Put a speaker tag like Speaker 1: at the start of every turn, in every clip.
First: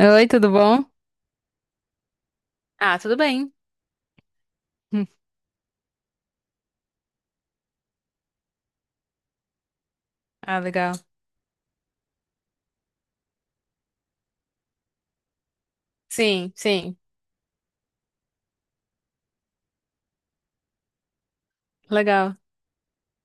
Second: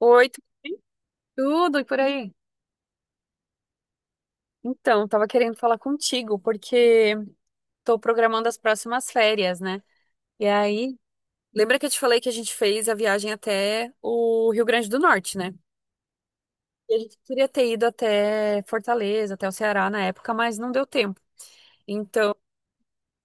Speaker 1: Oi,
Speaker 2: tudo bom?
Speaker 1: tudo e por aí?
Speaker 2: Ah, tudo bem.
Speaker 1: Então,
Speaker 2: Hum.
Speaker 1: tava querendo falar contigo porque tô programando as próximas férias, né? E
Speaker 2: Ah, legal.
Speaker 1: aí, lembra que eu te falei que a gente fez a viagem até o Rio Grande do Norte, né?
Speaker 2: Sim,
Speaker 1: E
Speaker 2: sim,
Speaker 1: a gente queria ter ido até Fortaleza, até o Ceará na época, mas não deu tempo. Então,
Speaker 2: legal.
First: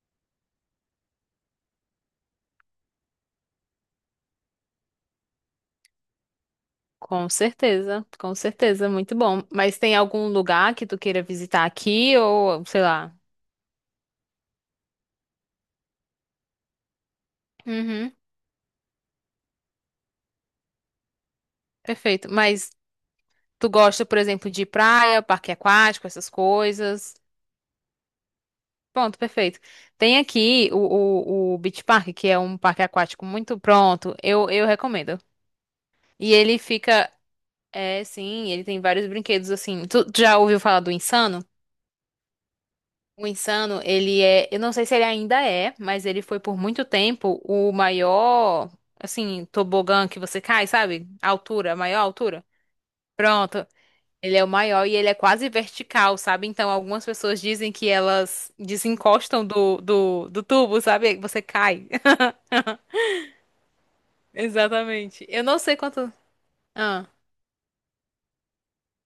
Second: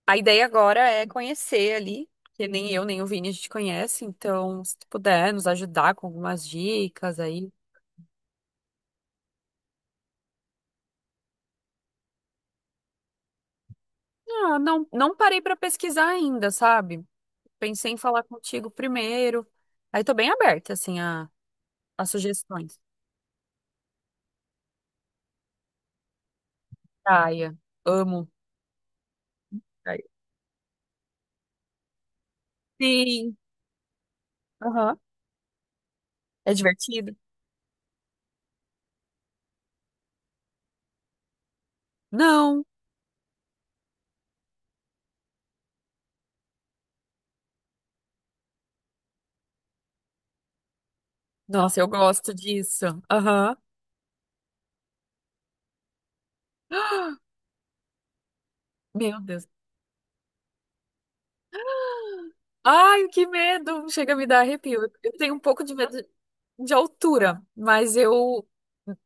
Speaker 1: a ideia agora é conhecer ali, que nem eu nem o Vini a gente conhece, então, se tu puder nos ajudar com algumas dicas aí.
Speaker 2: Com certeza, muito bom. Mas tem algum lugar que tu queira visitar aqui ou, sei lá?
Speaker 1: Ah, não parei pra pesquisar ainda, sabe? Pensei em
Speaker 2: Uhum,
Speaker 1: falar contigo primeiro. Aí tô bem aberta, assim, a
Speaker 2: perfeito. Mas
Speaker 1: sugestões.
Speaker 2: tu gosta, por exemplo, de praia, parque aquático, essas coisas?
Speaker 1: Praia. Amo.
Speaker 2: Pronto, perfeito.
Speaker 1: Praia.
Speaker 2: Tem aqui o Beach Park, que é um parque aquático
Speaker 1: Sim.
Speaker 2: muito pronto. Eu
Speaker 1: Aham.
Speaker 2: recomendo. E
Speaker 1: É
Speaker 2: ele fica,
Speaker 1: divertido?
Speaker 2: é, sim, ele tem vários brinquedos assim. Tu já ouviu falar do Insano?
Speaker 1: Não.
Speaker 2: O Insano, ele é, eu não sei se ele ainda é, mas ele foi por muito tempo o maior, assim, tobogã que você cai, sabe? A altura, a
Speaker 1: Nossa, eu
Speaker 2: maior
Speaker 1: gosto
Speaker 2: altura.
Speaker 1: disso. Aham.
Speaker 2: Pronto. Ele é o maior e ele é quase vertical, sabe? Então, algumas pessoas dizem que elas
Speaker 1: Meu
Speaker 2: desencostam
Speaker 1: Deus.
Speaker 2: do tubo, sabe? Você cai.
Speaker 1: Ai, que medo! Chega a me dar arrepio. Eu
Speaker 2: Exatamente.
Speaker 1: tenho um
Speaker 2: Eu não
Speaker 1: pouco de
Speaker 2: sei
Speaker 1: medo
Speaker 2: quanto.
Speaker 1: de
Speaker 2: Ah,
Speaker 1: altura,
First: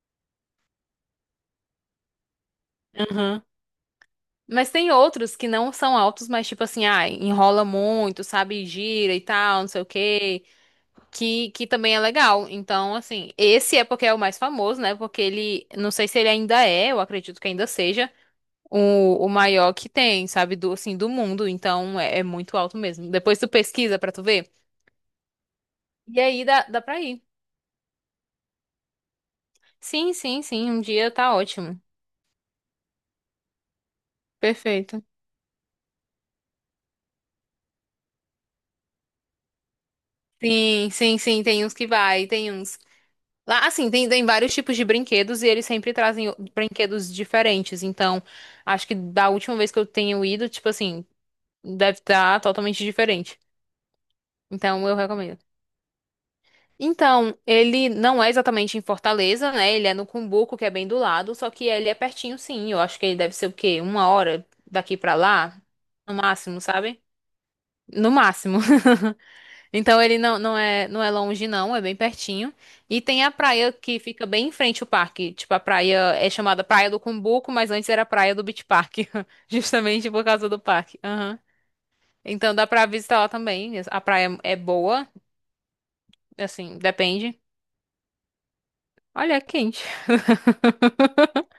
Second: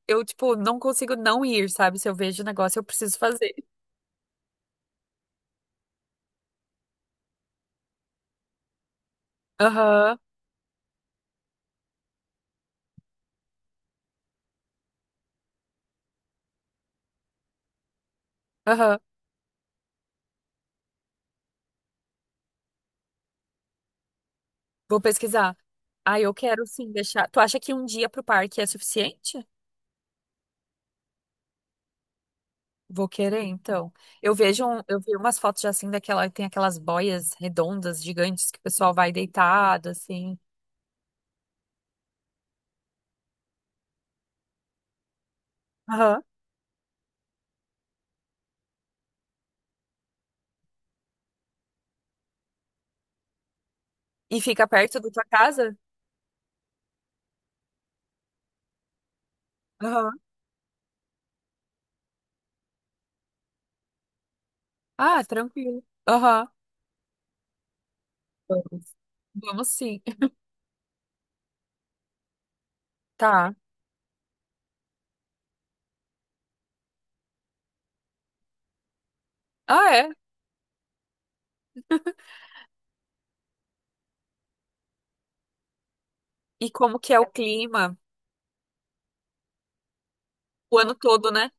Speaker 1: eu, tipo, não consigo não ir, sabe? Se eu vejo o negócio, eu preciso
Speaker 2: aham.
Speaker 1: fazer.
Speaker 2: Mas tem outros que não são altos, mas tipo assim, ah, enrola muito, sabe? Gira e tal, não sei o
Speaker 1: Aham,
Speaker 2: quê. Que também é legal. Então, assim, esse é porque é o mais famoso, né? Porque ele, não sei se ele ainda é, eu acredito que ainda seja,
Speaker 1: aham.
Speaker 2: o maior que tem, sabe? Do, assim, do mundo. Então, é muito alto mesmo. Depois tu pesquisa pra tu ver.
Speaker 1: Vou pesquisar. Ah,
Speaker 2: E
Speaker 1: eu
Speaker 2: aí dá,
Speaker 1: quero
Speaker 2: dá
Speaker 1: sim
Speaker 2: pra ir.
Speaker 1: deixar. Tu acha que um dia pro parque é suficiente?
Speaker 2: Sim, sim, sim. Um dia tá ótimo.
Speaker 1: Vou querer, então. Eu vejo, eu
Speaker 2: Perfeito.
Speaker 1: vi umas fotos já assim daquela, tem aquelas boias redondas, gigantes, que o pessoal vai deitado, assim.
Speaker 2: Sim, sim, sim. Tem uns que vai, tem uns. Lá, assim, tem vários tipos de brinquedos e eles sempre
Speaker 1: Aham.
Speaker 2: trazem brinquedos diferentes. Então, acho que da última vez que eu tenho ido, tipo assim, deve estar totalmente diferente.
Speaker 1: E fica
Speaker 2: Então, eu
Speaker 1: perto da tua
Speaker 2: recomendo.
Speaker 1: casa?
Speaker 2: Então, ele não é exatamente em Fortaleza, né? Ele é no
Speaker 1: Aham.
Speaker 2: Cumbuco, que é bem do lado, só que ele é pertinho, sim. Eu acho que ele deve ser o quê? Uma hora daqui pra
Speaker 1: Ah,
Speaker 2: lá,
Speaker 1: tranquilo.
Speaker 2: no
Speaker 1: Aham.
Speaker 2: máximo, sabe? No máximo.
Speaker 1: Vamos. Vamos sim.
Speaker 2: Então, ele não, não é longe, não, é bem pertinho. E tem a
Speaker 1: Tá.
Speaker 2: praia que fica bem em frente ao parque. Tipo, a praia é chamada Praia do Cumbuco, mas antes era Praia do Beach Park,
Speaker 1: Ah,
Speaker 2: justamente
Speaker 1: é?
Speaker 2: por causa do parque. Aham. Então, dá pra visitar lá também. A praia é boa.
Speaker 1: E
Speaker 2: Assim,
Speaker 1: como que é o
Speaker 2: depende.
Speaker 1: clima?
Speaker 2: Olha, é quente.
Speaker 1: O ano todo, né?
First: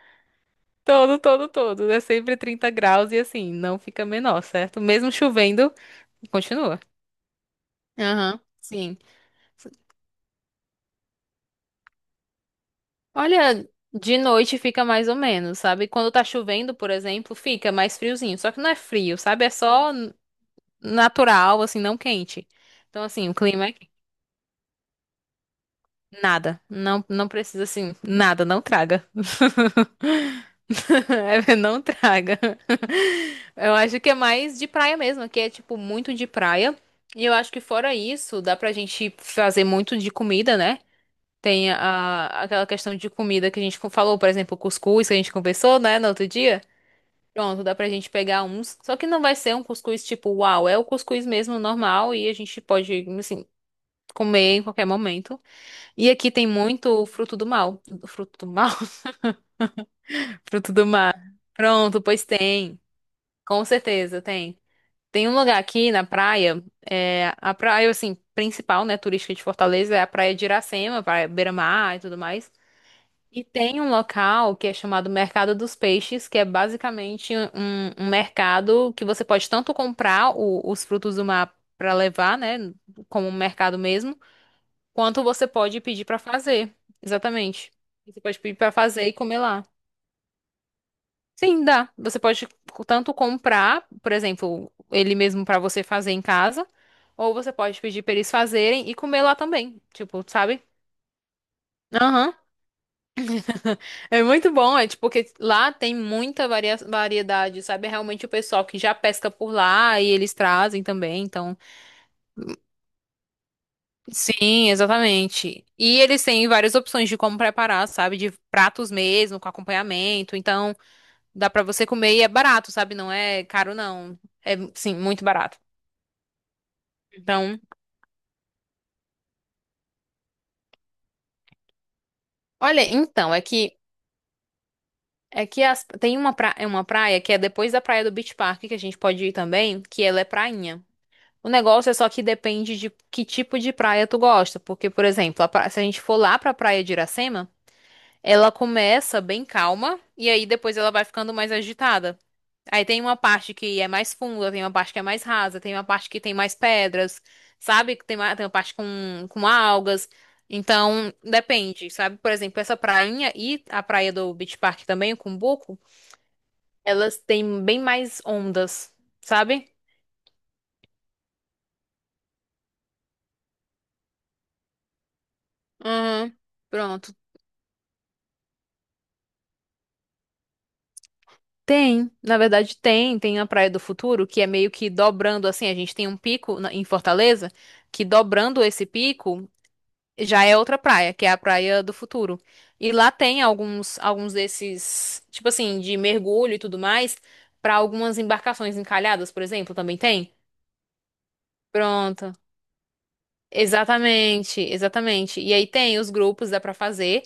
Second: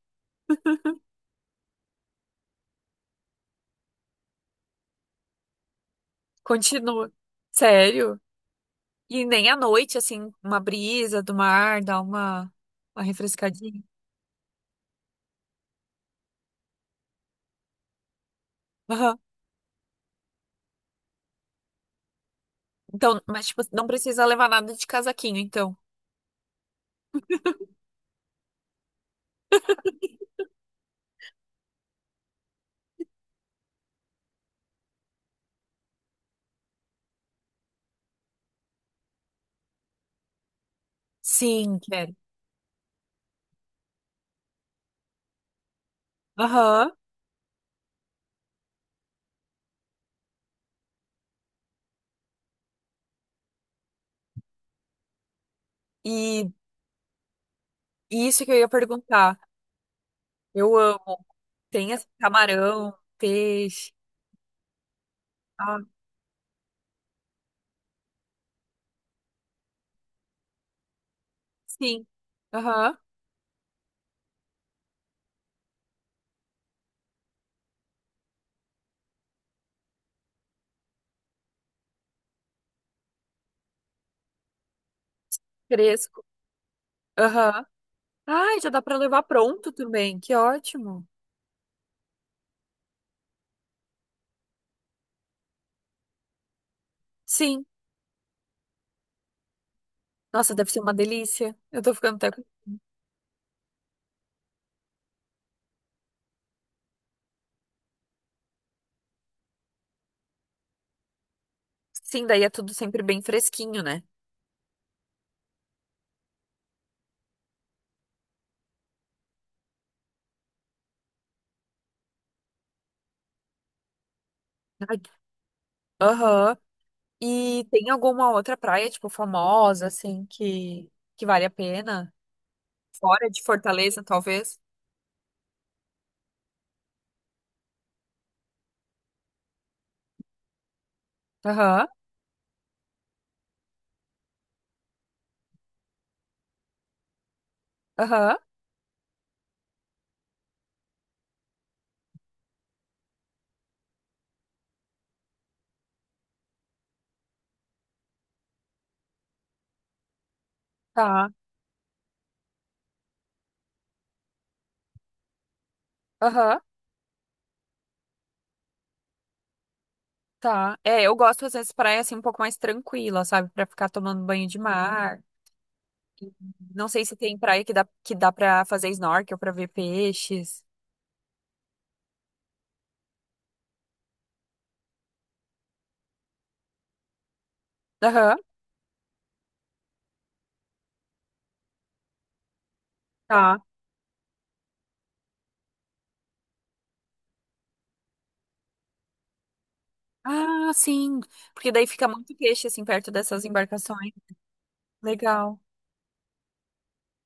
Speaker 2: Todo, todo, todo. É sempre 30 graus e assim, não fica menor, certo? Mesmo chovendo, continua.
Speaker 1: Continua. Sério?
Speaker 2: Aham, sim.
Speaker 1: E nem à noite, assim, uma brisa do mar, dá uma
Speaker 2: Olha,
Speaker 1: refrescadinha.
Speaker 2: de noite fica mais ou menos, sabe? Quando tá chovendo, por exemplo, fica mais friozinho. Só que não é frio,
Speaker 1: Aham.
Speaker 2: sabe? É só natural, assim, não quente. Então,
Speaker 1: Então,
Speaker 2: assim, o
Speaker 1: mas tipo,
Speaker 2: clima é.
Speaker 1: não precisa levar nada de casaquinho, então.
Speaker 2: Nada. Não, não precisa assim. Nada, não traga. Não traga. Eu acho que é mais de praia mesmo, que é tipo muito de praia. E eu acho que fora isso, dá pra gente fazer muito de comida, né? Tem
Speaker 1: Sim,
Speaker 2: aquela questão de comida que a gente falou, por exemplo, cuscuz que a gente conversou, né, no outro dia.
Speaker 1: aham.
Speaker 2: Pronto, dá pra gente pegar uns. Só que não vai ser um cuscuz tipo, uau, é o cuscuz mesmo normal e a gente pode, assim, comer em qualquer momento. E aqui tem
Speaker 1: E
Speaker 2: muito fruto do mal.
Speaker 1: isso
Speaker 2: Fruto
Speaker 1: que
Speaker 2: do
Speaker 1: eu ia
Speaker 2: mal?
Speaker 1: perguntar.
Speaker 2: Fruto
Speaker 1: Eu
Speaker 2: do mar.
Speaker 1: amo. Tem
Speaker 2: Pronto,
Speaker 1: assim,
Speaker 2: pois tem.
Speaker 1: camarão,
Speaker 2: Com
Speaker 1: peixe.
Speaker 2: certeza, tem. Tem um lugar
Speaker 1: Ah,
Speaker 2: aqui na praia, é, a praia, assim, principal, né, turística de Fortaleza, é a praia de Iracema, praia Beira-Mar e
Speaker 1: sim.
Speaker 2: tudo mais.
Speaker 1: Aham.
Speaker 2: E tem um local que é chamado Mercado dos Peixes, que é basicamente um mercado que você pode tanto comprar os frutos do mar para levar, né, como um mercado mesmo, quanto você pode pedir pra
Speaker 1: Fresco.
Speaker 2: fazer.
Speaker 1: Aham.
Speaker 2: Exatamente. Você pode pedir
Speaker 1: Ai, já
Speaker 2: pra
Speaker 1: dá pra
Speaker 2: fazer e
Speaker 1: levar
Speaker 2: comer lá.
Speaker 1: pronto também. Que ótimo.
Speaker 2: Sim, dá. Você pode tanto comprar, por exemplo, ele mesmo pra você fazer em casa, ou você
Speaker 1: Sim.
Speaker 2: pode pedir pra eles fazerem e comer lá também. Tipo,
Speaker 1: Nossa,
Speaker 2: sabe?
Speaker 1: deve ser uma delícia. Eu tô ficando até.
Speaker 2: Aham.
Speaker 1: com-
Speaker 2: É muito bom, é tipo, porque lá tem muita variedade, sabe? É realmente o pessoal que já pesca por lá e eles trazem também, então.
Speaker 1: Sim, daí é tudo sempre bem fresquinho, né?
Speaker 2: Sim, exatamente. E eles têm várias opções de como preparar, sabe? De pratos mesmo, com acompanhamento. Então, dá pra você comer e é barato, sabe? Não é caro, não. É, sim,
Speaker 1: Ai,
Speaker 2: muito barato.
Speaker 1: aham.
Speaker 2: Então,
Speaker 1: E tem alguma outra praia, tipo, famosa, assim, que vale a pena?
Speaker 2: olha,
Speaker 1: Fora
Speaker 2: então, é
Speaker 1: de
Speaker 2: que
Speaker 1: Fortaleza, talvez?
Speaker 2: é que tem uma, é uma praia que é depois da praia do Beach Park, que a gente pode ir também, que ela é prainha. O
Speaker 1: Aham.
Speaker 2: negócio é só que depende de que tipo de praia tu gosta. Porque, por exemplo, se a gente for lá pra praia de Iracema.
Speaker 1: Aham.
Speaker 2: Ela começa bem calma e aí depois ela vai ficando mais agitada. Aí tem uma parte que é mais funda, tem uma parte que é mais rasa, tem uma parte que tem mais pedras, sabe? Tem uma parte com algas. Então,
Speaker 1: Tá.
Speaker 2: depende, sabe? Por exemplo, essa prainha e a praia do Beach Park também, o Cumbuco,
Speaker 1: Aham.
Speaker 2: elas têm bem mais ondas, sabe?
Speaker 1: Tá. É, eu gosto às vezes praia assim um pouco mais tranquila, sabe? Pra ficar tomando banho de mar.
Speaker 2: Uhum.
Speaker 1: Não sei
Speaker 2: Pronto.
Speaker 1: se tem praia que dá para fazer snorkel, pra ver peixes.
Speaker 2: Tem, na verdade tem a Praia do Futuro, que é meio que dobrando assim, a gente tem um pico em Fortaleza, que
Speaker 1: Aham.
Speaker 2: dobrando esse pico já é outra praia, que é a Praia do Futuro. E lá tem
Speaker 1: Tá.
Speaker 2: alguns desses, tipo assim, de mergulho e tudo mais, para algumas embarcações encalhadas, por exemplo, também tem.
Speaker 1: Ah, sim. Porque daí fica
Speaker 2: Pronto.
Speaker 1: muito peixe assim perto dessas embarcações.
Speaker 2: Exatamente, exatamente. E
Speaker 1: Legal.
Speaker 2: aí tem os grupos, dá pra fazer,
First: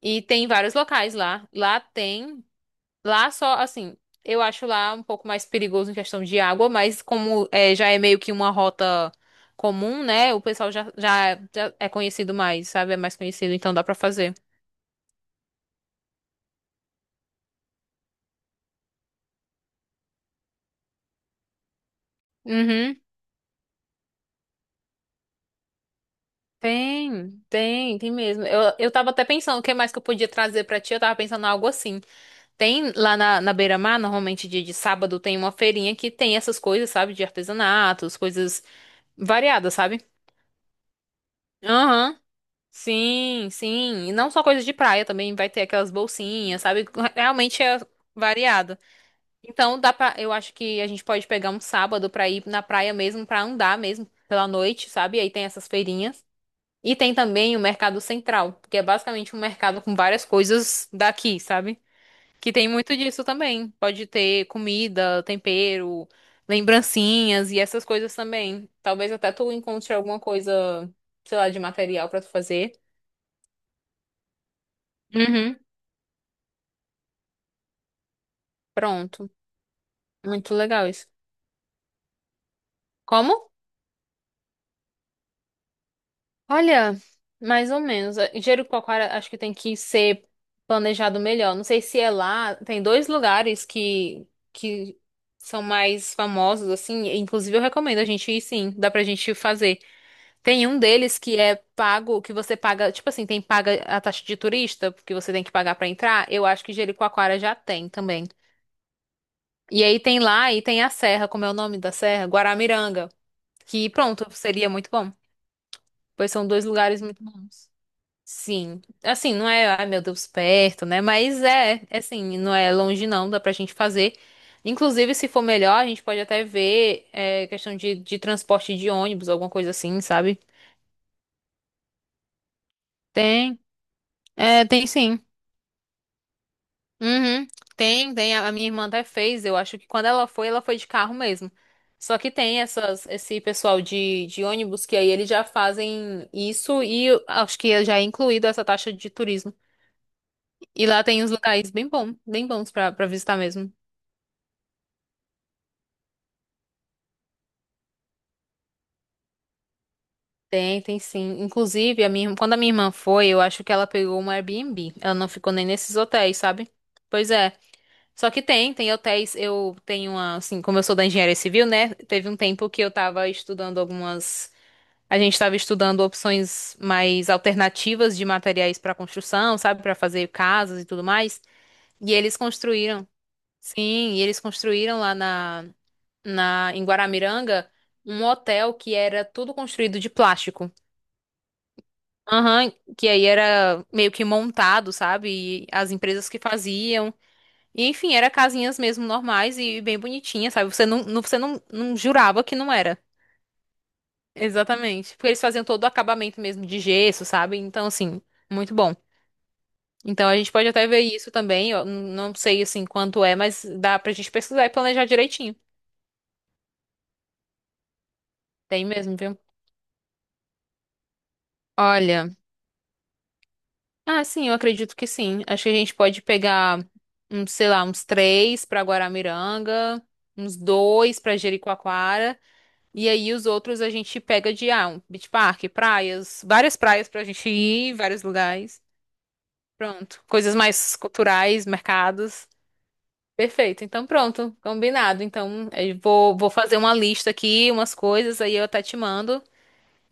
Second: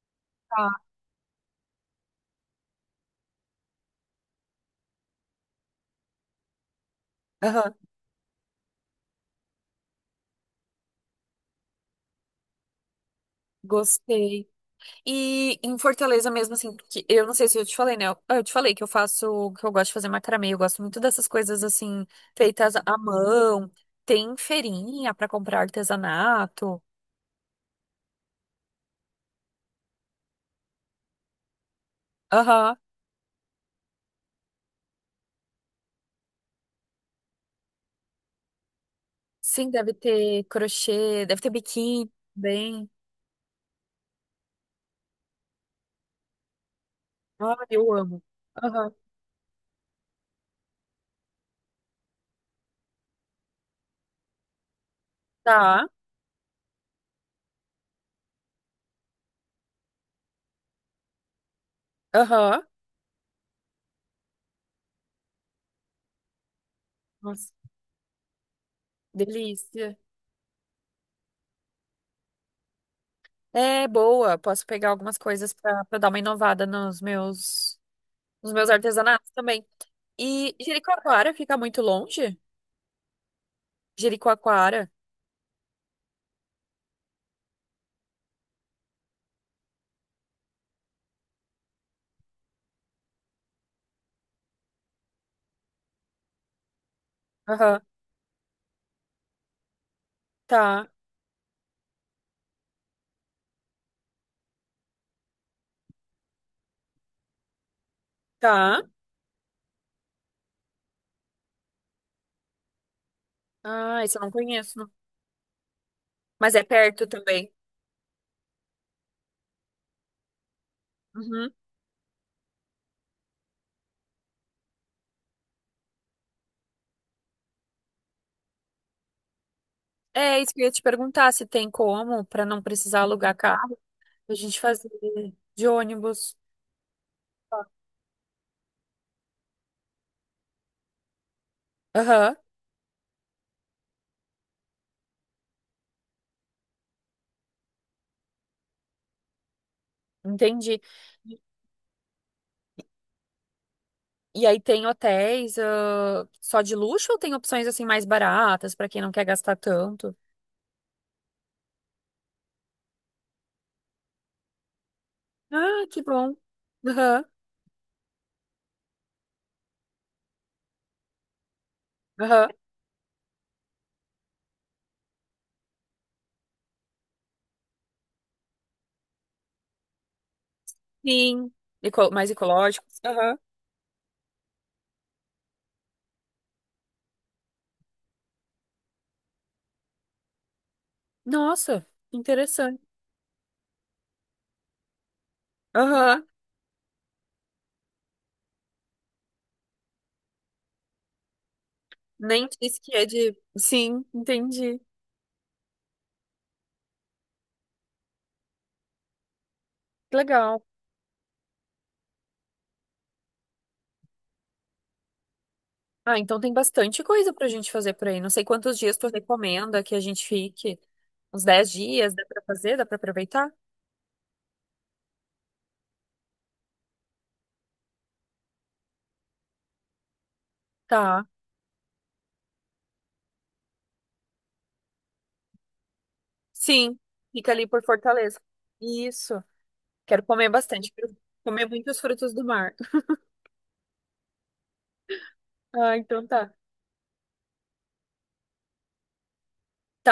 Speaker 2: e tem vários
Speaker 1: Tá.
Speaker 2: locais lá. Lá tem Lá só, assim, eu acho lá um pouco mais perigoso em questão de água, mas como é,
Speaker 1: Aham.
Speaker 2: já é meio que uma rota comum, né? O pessoal já é conhecido mais, sabe? É mais conhecido, então dá pra fazer.
Speaker 1: Gostei. E em Fortaleza mesmo assim, que eu não sei se eu te falei, né? Eu te falei que eu faço, que eu gosto de fazer macramê, eu gosto muito dessas coisas assim feitas
Speaker 2: Uhum.
Speaker 1: à mão. Tem feirinha pra comprar artesanato.
Speaker 2: Tem mesmo. Eu tava até pensando o que mais que eu podia trazer pra ti. Eu tava pensando em algo assim.
Speaker 1: Aham.
Speaker 2: Tem lá na beira-mar, normalmente dia de sábado, tem uma feirinha que tem essas coisas, sabe? De artesanatos, coisas
Speaker 1: Sim,
Speaker 2: variadas,
Speaker 1: deve
Speaker 2: sabe?
Speaker 1: ter crochê, deve ter biquíni
Speaker 2: Aham.
Speaker 1: também.
Speaker 2: Sim, sim. E não só coisas de praia, também vai ter aquelas bolsinhas, sabe?
Speaker 1: Ah,
Speaker 2: Realmente é
Speaker 1: eu amo.
Speaker 2: variado.
Speaker 1: Aham.
Speaker 2: Então eu acho que a gente pode pegar um sábado pra ir na praia mesmo, pra andar mesmo pela noite, sabe? Aí tem essas
Speaker 1: Tá.
Speaker 2: feirinhas. E tem também o Mercado Central, que é basicamente um mercado com várias coisas daqui, sabe? Que
Speaker 1: Aham.
Speaker 2: tem muito disso também. Pode ter comida, tempero,
Speaker 1: Nossa,
Speaker 2: lembrancinhas e essas coisas também. Talvez até tu encontre
Speaker 1: delícia.
Speaker 2: alguma coisa, sei lá, de material pra tu fazer.
Speaker 1: É boa. Posso pegar algumas coisas
Speaker 2: Uhum.
Speaker 1: pra dar uma inovada nos meus
Speaker 2: Pronto.
Speaker 1: artesanatos também.
Speaker 2: Muito
Speaker 1: E
Speaker 2: legal isso.
Speaker 1: Jericoacoara fica muito longe?
Speaker 2: Como?
Speaker 1: Jericoacoara.
Speaker 2: Olha, mais ou menos. Jericoacoara acho que tem que ser planejado melhor. Não sei se é lá. Tem dois lugares que são mais famosos, assim. Inclusive, eu
Speaker 1: Aham.
Speaker 2: recomendo a gente ir, sim. Dá pra gente fazer. Tem um
Speaker 1: Tá.
Speaker 2: deles que é pago, que você paga. Tipo assim, tem paga a taxa de turista, porque você tem que pagar pra entrar. Eu acho que Jericoacoara já tem também.
Speaker 1: Tá.
Speaker 2: E aí tem lá e tem a serra. Como é o nome da serra? Guaramiranga. Que
Speaker 1: Ah, isso eu
Speaker 2: pronto,
Speaker 1: não
Speaker 2: seria
Speaker 1: conheço.
Speaker 2: muito bom, pois são
Speaker 1: Mas é
Speaker 2: dois lugares
Speaker 1: perto
Speaker 2: muito
Speaker 1: também.
Speaker 2: bons. Sim. Assim, não é, ai meu Deus, perto, né? Mas
Speaker 1: Uhum.
Speaker 2: é assim, não é longe não, dá pra gente fazer. Inclusive, se for melhor, a gente pode até ver questão de transporte de ônibus, alguma coisa assim,
Speaker 1: É
Speaker 2: sabe?
Speaker 1: isso que eu ia te perguntar se tem como, pra não precisar alugar
Speaker 2: Tem,
Speaker 1: carro, a gente
Speaker 2: tem
Speaker 1: fazer
Speaker 2: sim.
Speaker 1: de ônibus.
Speaker 2: Uhum. Tem. A minha irmã até fez. Eu acho que quando ela foi de carro mesmo. Só que
Speaker 1: Aham,
Speaker 2: tem esse pessoal de ônibus que aí eles já fazem isso e eu acho que já é incluído essa taxa de turismo.
Speaker 1: entendi.
Speaker 2: E lá tem uns
Speaker 1: E
Speaker 2: locais bem bons pra visitar mesmo.
Speaker 1: aí tem hotéis, ah, só de luxo ou tem opções assim mais baratas pra quem não quer gastar tanto?
Speaker 2: Tem sim. Inclusive, quando a minha irmã foi, eu acho que ela pegou um Airbnb. Ela não ficou nem
Speaker 1: Ah,
Speaker 2: nesses
Speaker 1: que bom.
Speaker 2: hotéis, sabe?
Speaker 1: Aham,
Speaker 2: Pois é. Só que tem hotéis. Eu tenho uma, assim, como eu sou da engenharia civil, né? Teve um
Speaker 1: aham.
Speaker 2: tempo que eu tava estudando algumas. A gente tava estudando opções mais alternativas de materiais pra construção, sabe? Pra fazer casas e tudo mais.
Speaker 1: Sim.
Speaker 2: E
Speaker 1: Mais
Speaker 2: eles
Speaker 1: ecológicos.
Speaker 2: construíram.
Speaker 1: Aham.
Speaker 2: Sim, e eles construíram lá em Guaramiranga um hotel que era tudo construído de plástico.
Speaker 1: Nossa,
Speaker 2: Aham,
Speaker 1: interessante.
Speaker 2: que aí era meio que montado, sabe? E as
Speaker 1: Aham.
Speaker 2: empresas que faziam. E, enfim, era casinhas mesmo normais e bem bonitinhas, sabe? Você não jurava
Speaker 1: Nem
Speaker 2: que não
Speaker 1: disse que
Speaker 2: era.
Speaker 1: é de. Sim, entendi.
Speaker 2: Exatamente. Porque eles faziam todo o acabamento mesmo de gesso, sabe? Então, assim, muito bom.
Speaker 1: Que
Speaker 2: Então a gente
Speaker 1: legal.
Speaker 2: pode até ver isso também. Eu não sei assim quanto é, mas dá pra gente pesquisar e planejar direitinho.
Speaker 1: Ah, então tem bastante coisa pra gente fazer por aí. Não sei quantos
Speaker 2: Tem
Speaker 1: dias tu
Speaker 2: mesmo, viu?
Speaker 1: recomenda que a gente fique. Uns 10 dias, dá
Speaker 2: Olha.
Speaker 1: pra fazer? Dá pra aproveitar?
Speaker 2: Ah, sim, eu acredito que sim. Acho que a gente pode pegar, uns, sei lá, uns três pra Guaramiranga, uns dois
Speaker 1: Tá.
Speaker 2: pra Jericoacoara, e aí os outros a gente pega um beach park, praias, várias
Speaker 1: Sim,
Speaker 2: praias pra gente
Speaker 1: fica ali por
Speaker 2: ir, vários
Speaker 1: Fortaleza.
Speaker 2: lugares.
Speaker 1: Isso. Quero
Speaker 2: Pronto.
Speaker 1: comer
Speaker 2: Coisas
Speaker 1: bastante.
Speaker 2: mais
Speaker 1: Quero
Speaker 2: culturais,
Speaker 1: comer muitos frutos do
Speaker 2: mercados.
Speaker 1: mar.
Speaker 2: Perfeito. Então, pronto, combinado. Então,
Speaker 1: Ah,
Speaker 2: eu
Speaker 1: então
Speaker 2: vou
Speaker 1: tá.
Speaker 2: fazer uma lista aqui, umas coisas, aí eu até te mando,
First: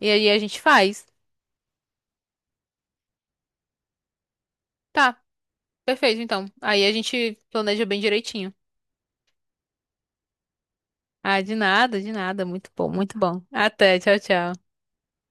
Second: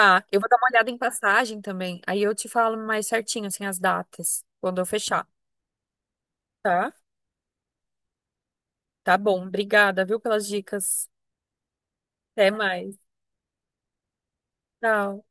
Speaker 2: e aí a
Speaker 1: eu vou dar
Speaker 2: gente
Speaker 1: uma olhada em
Speaker 2: faz.
Speaker 1: passagem também. Aí eu te falo mais certinho, assim, as datas, quando eu
Speaker 2: Tá,
Speaker 1: fechar.
Speaker 2: perfeito, então. Aí
Speaker 1: Tá?
Speaker 2: a gente planeja bem direitinho.
Speaker 1: Tá bom. Obrigada, viu, pelas dicas.
Speaker 2: Ah, de nada, de nada.
Speaker 1: Até
Speaker 2: Muito bom,
Speaker 1: mais.
Speaker 2: muito bom. Até, tchau, tchau.
Speaker 1: Tchau.